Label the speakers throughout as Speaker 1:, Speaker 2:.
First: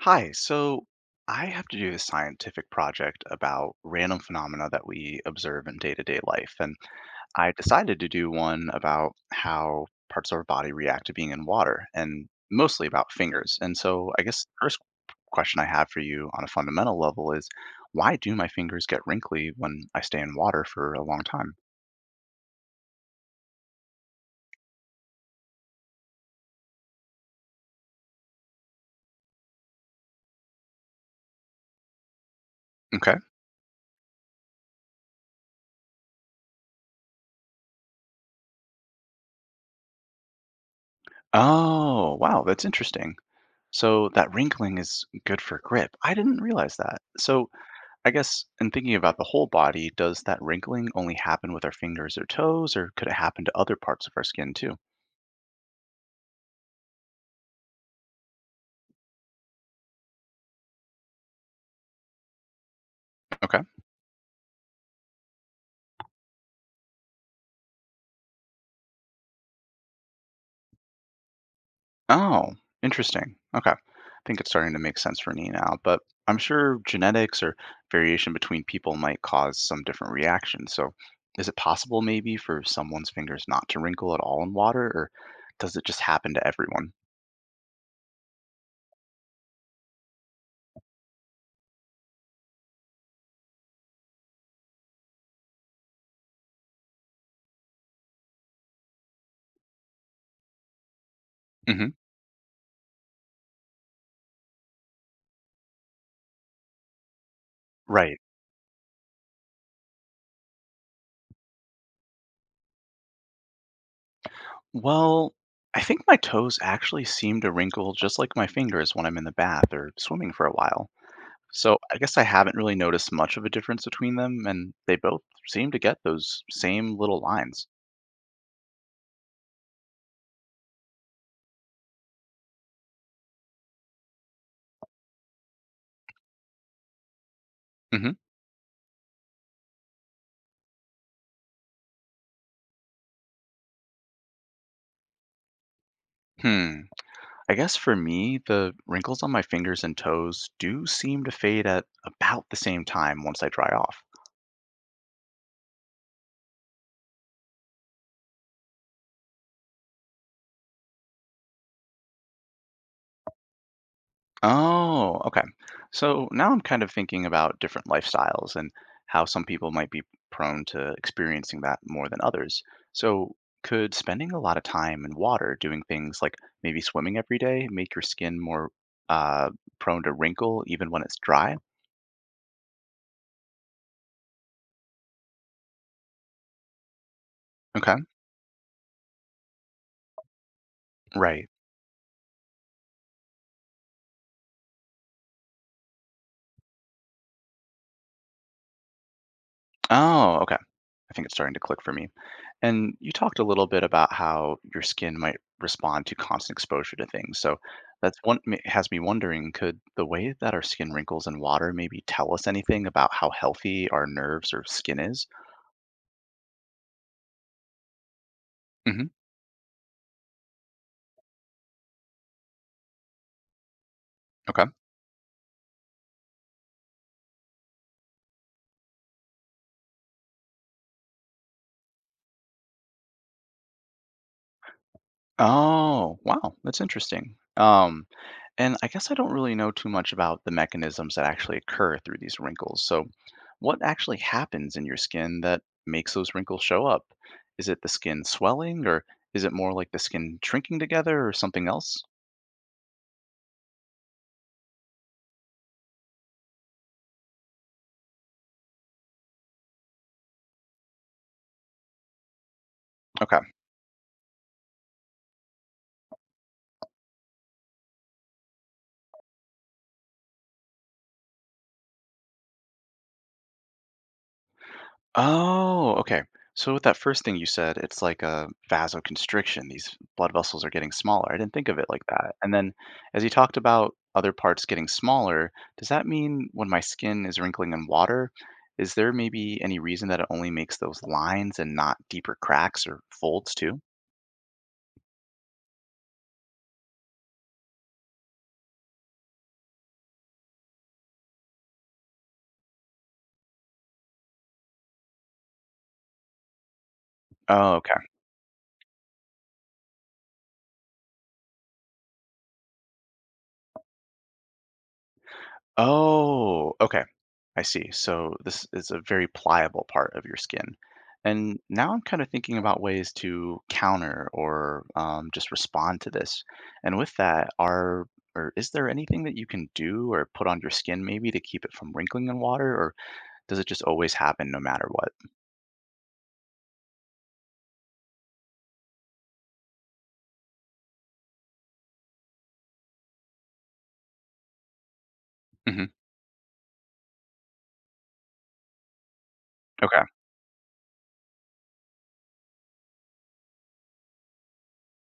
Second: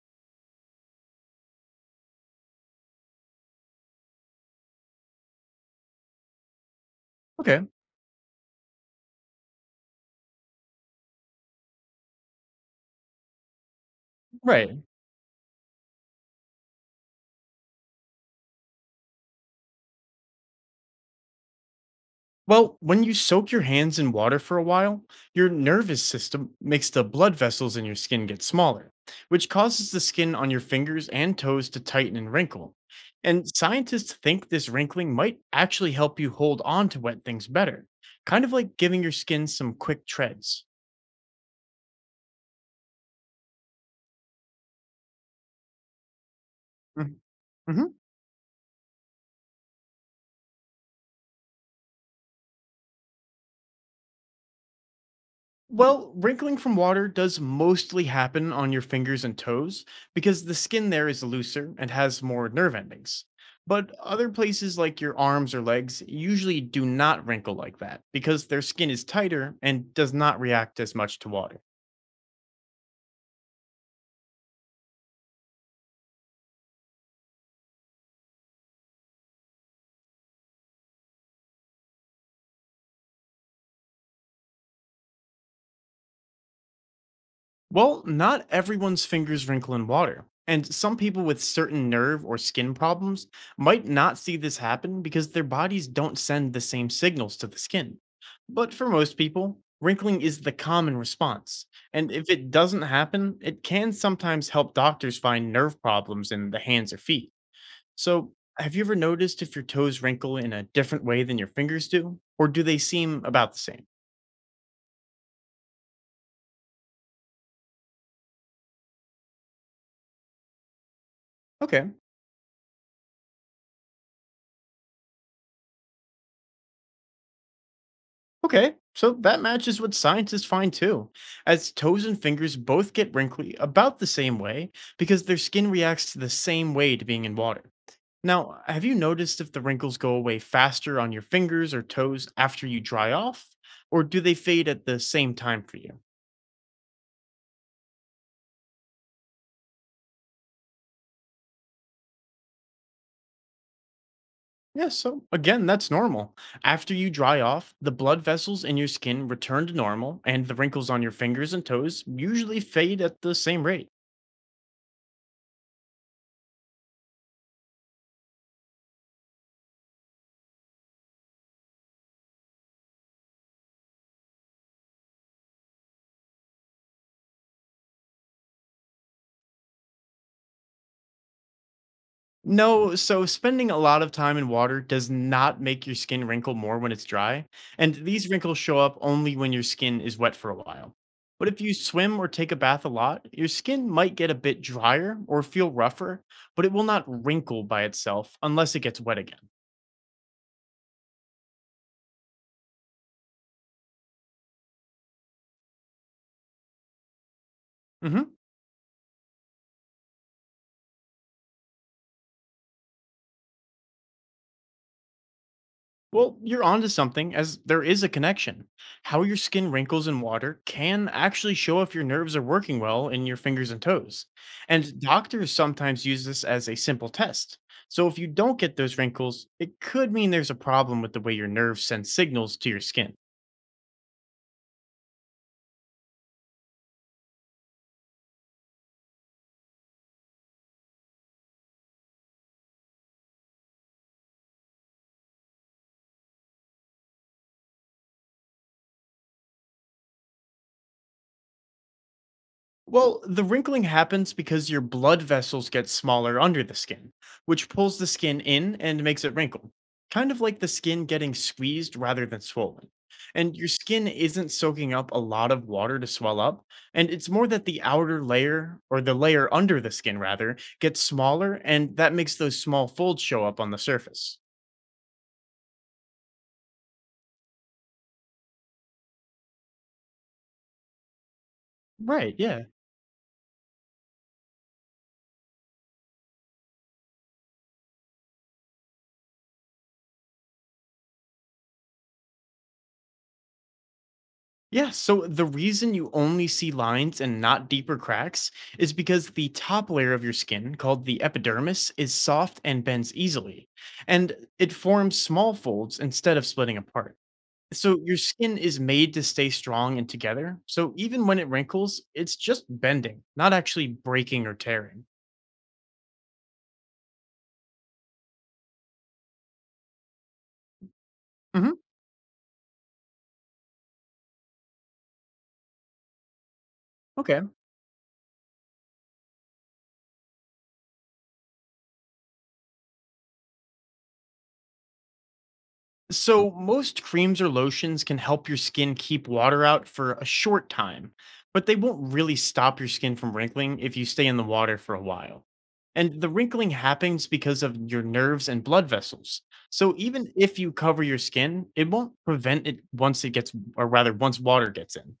Speaker 1: Hi, so I have to do a scientific project about random phenomena that we observe in day-to-day life, and I
Speaker 2: Okay,
Speaker 1: decided to do one about how parts of our body react to being in water, and mostly about fingers. And so I guess the
Speaker 2: right.
Speaker 1: first question I have for you on a fundamental level is, why do my fingers get wrinkly when I stay in water for a long time?
Speaker 2: Well, when you soak your hands in water for a while, your nervous system makes the blood vessels in your skin get smaller, which causes the skin on your fingers and toes to tighten and wrinkle.
Speaker 1: Okay.
Speaker 2: And scientists think this wrinkling might actually help you hold on to wet things better, kind of like giving your skin some quick treads.
Speaker 1: Oh, wow, that's interesting. So that wrinkling is good for grip. I didn't realize that.
Speaker 2: Mhm.
Speaker 1: So I guess in thinking about the whole body, does that wrinkling only happen with our fingers or toes, or could it happen to other parts of our skin too?
Speaker 2: Well, wrinkling from water does mostly happen on your fingers and toes because the skin there is looser and has more nerve endings.
Speaker 1: Okay.
Speaker 2: But other places like your arms or legs usually do not wrinkle like that because their skin is tighter and does not react as much to water.
Speaker 1: Oh, interesting. Okay. I think it's starting to make sense for me now, but I'm sure genetics or variation between people might cause some different reactions. So, is it possible maybe for someone's fingers not to wrinkle at all in water, or does it just happen to everyone?
Speaker 2: Well, not everyone's fingers wrinkle in water, and some people with certain nerve or skin problems might not see this happen because their bodies don't send the same signals to the skin. But for most people, wrinkling is the common response,
Speaker 1: Hmm.
Speaker 2: and if it doesn't happen, it can sometimes help doctors find nerve problems in the hands or feet.
Speaker 1: Right.
Speaker 2: So, have you ever noticed if your toes wrinkle in a different way than your fingers do, or do they seem about the same?
Speaker 1: Well, I think my toes actually seem to wrinkle just like my fingers when I'm in the bath or swimming for a while. So
Speaker 2: Okay.
Speaker 1: I guess I haven't really noticed much of a difference between them, and they both seem to get those same little lines.
Speaker 2: Okay, so that matches what scientists find too, as toes and fingers both get wrinkly about the same way because their skin reacts to the same way to being in water.
Speaker 1: Hmm.
Speaker 2: Now, have you noticed if the wrinkles go away faster on your fingers or toes after you dry off, or do they fade at the same time for you?
Speaker 1: Hmm. I guess for me, the wrinkles on my fingers and toes do seem to fade at about the same time once I dry off.
Speaker 2: Yeah, so again, that's normal. After you dry off, the blood vessels in your skin return to normal, and the wrinkles on your fingers and toes usually fade at the same rate.
Speaker 1: Oh, okay. So now I'm kind of thinking about different lifestyles and how some people might be prone to experiencing that more than others. So could spending a lot of time in water doing things like maybe swimming every day make your skin more uh, prone to wrinkle even when it's dry?
Speaker 2: No, so spending a lot of time in water does not make your skin wrinkle more when it's dry, and
Speaker 1: Okay.
Speaker 2: these wrinkles show up only when your skin is wet for a while.
Speaker 1: Right.
Speaker 2: But if you swim or take a bath a lot, your skin might get a bit drier or feel rougher, but it will not wrinkle by itself unless it gets wet again.
Speaker 1: Oh, okay. I think it's starting to click for me. And you talked a little bit about how your skin might respond to constant exposure to things. So that's
Speaker 2: Mhm.
Speaker 1: has me wondering, could the way that our skin wrinkles in water maybe tell us anything about how healthy our nerves or skin is?
Speaker 2: Well, you're onto something, as there is a connection.
Speaker 1: Hmm.
Speaker 2: How your skin wrinkles in water can actually show if your nerves are working well in your fingers and toes.
Speaker 1: Okay.
Speaker 2: And doctors sometimes use this as a simple test. So if you don't get those wrinkles, it could mean there's a problem with the way your nerves send signals to your skin.
Speaker 1: Oh, wow, that's interesting. And I guess I don't really know too much about the mechanisms that actually occur through these wrinkles. So, what actually happens in your skin that makes those wrinkles show up? Is it the skin swelling, or is it more like the skin shrinking together, or something else?
Speaker 2: Well, the wrinkling happens because your blood vessels get smaller under the skin, which pulls the skin in and makes it wrinkle, kind of like the skin getting squeezed rather than swollen.
Speaker 1: Okay.
Speaker 2: And your skin isn't soaking up a lot of water to swell up, and it's more that the outer layer, or the layer under the skin rather, gets smaller, and that makes those small folds show up on the surface.
Speaker 1: Oh, okay. So with that first thing you said, it's like a vasoconstriction. These blood vessels are getting smaller. I didn't think of it like that.
Speaker 2: Right,
Speaker 1: And
Speaker 2: yeah.
Speaker 1: then as you talked about other parts getting smaller, does that mean when my skin is wrinkling in water, is there maybe any reason that it only makes those lines and not deeper cracks or folds too?
Speaker 2: Yeah, so the reason you only see lines and not deeper cracks is because the top layer of your skin, called the epidermis, is soft and bends easily, and it forms small folds instead of splitting apart.
Speaker 1: Oh,
Speaker 2: So
Speaker 1: okay.
Speaker 2: your skin is made to stay strong and together. So even when it wrinkles, it's just bending, not actually breaking or tearing.
Speaker 1: Oh, okay. I see. So this is a very pliable part of your skin. And
Speaker 2: Hmm.
Speaker 1: now I'm kind of thinking about ways to counter or just respond to this. And with
Speaker 2: Okay.
Speaker 1: that, are or is there anything that you can do or put on your skin maybe to keep it from wrinkling in water, or does it just always happen no matter what?
Speaker 2: So, most creams or lotions can help your skin keep water out for a short time, but they won't really stop your skin from wrinkling if you stay in the water for a while.
Speaker 1: Hmm.
Speaker 2: And the wrinkling happens because of your nerves and blood vessels. So,
Speaker 1: Okay.
Speaker 2: even if you cover your skin, it won't prevent it once it gets, or rather, once water gets in.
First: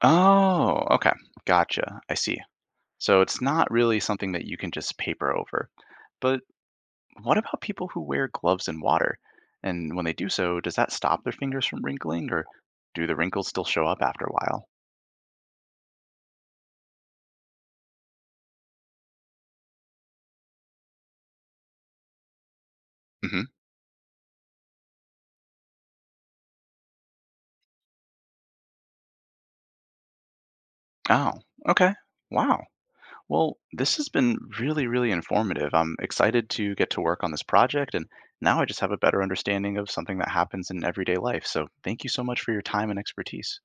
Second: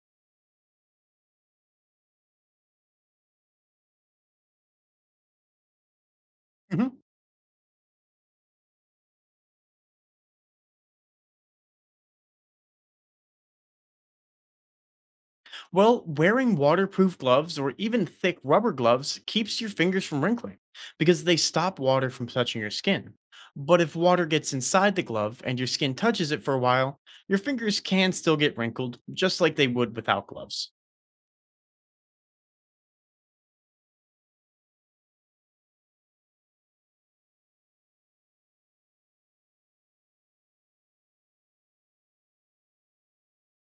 Speaker 1: Oh, okay. Gotcha. I see. So it's not really something that you can just paper over. But
Speaker 2: Mhm.
Speaker 1: what about people who wear gloves in water? And when they do so, does that stop their fingers from wrinkling, or do the wrinkles still show up after a while?
Speaker 2: Well, wearing waterproof gloves or even thick rubber gloves keeps your fingers from wrinkling because they stop water from touching your skin.
Speaker 1: Hmm.
Speaker 2: But if water gets inside the glove and your skin touches it for a while, your fingers can still get wrinkled just like they would without gloves.
Speaker 1: Oh, okay. Wow. Well, this has been really, really informative. I'm excited to get to work on this project, and now I just have a better understanding of something that happens in everyday life. So, thank you so much for your time and expertise.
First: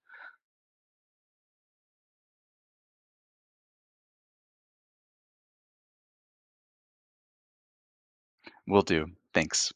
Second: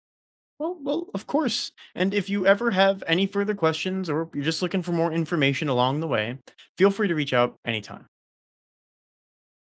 Speaker 2: Well, of course. And if you ever have any further questions or you're just looking for more information along the way, feel free to reach out anytime.
Speaker 1: Will do. Thanks.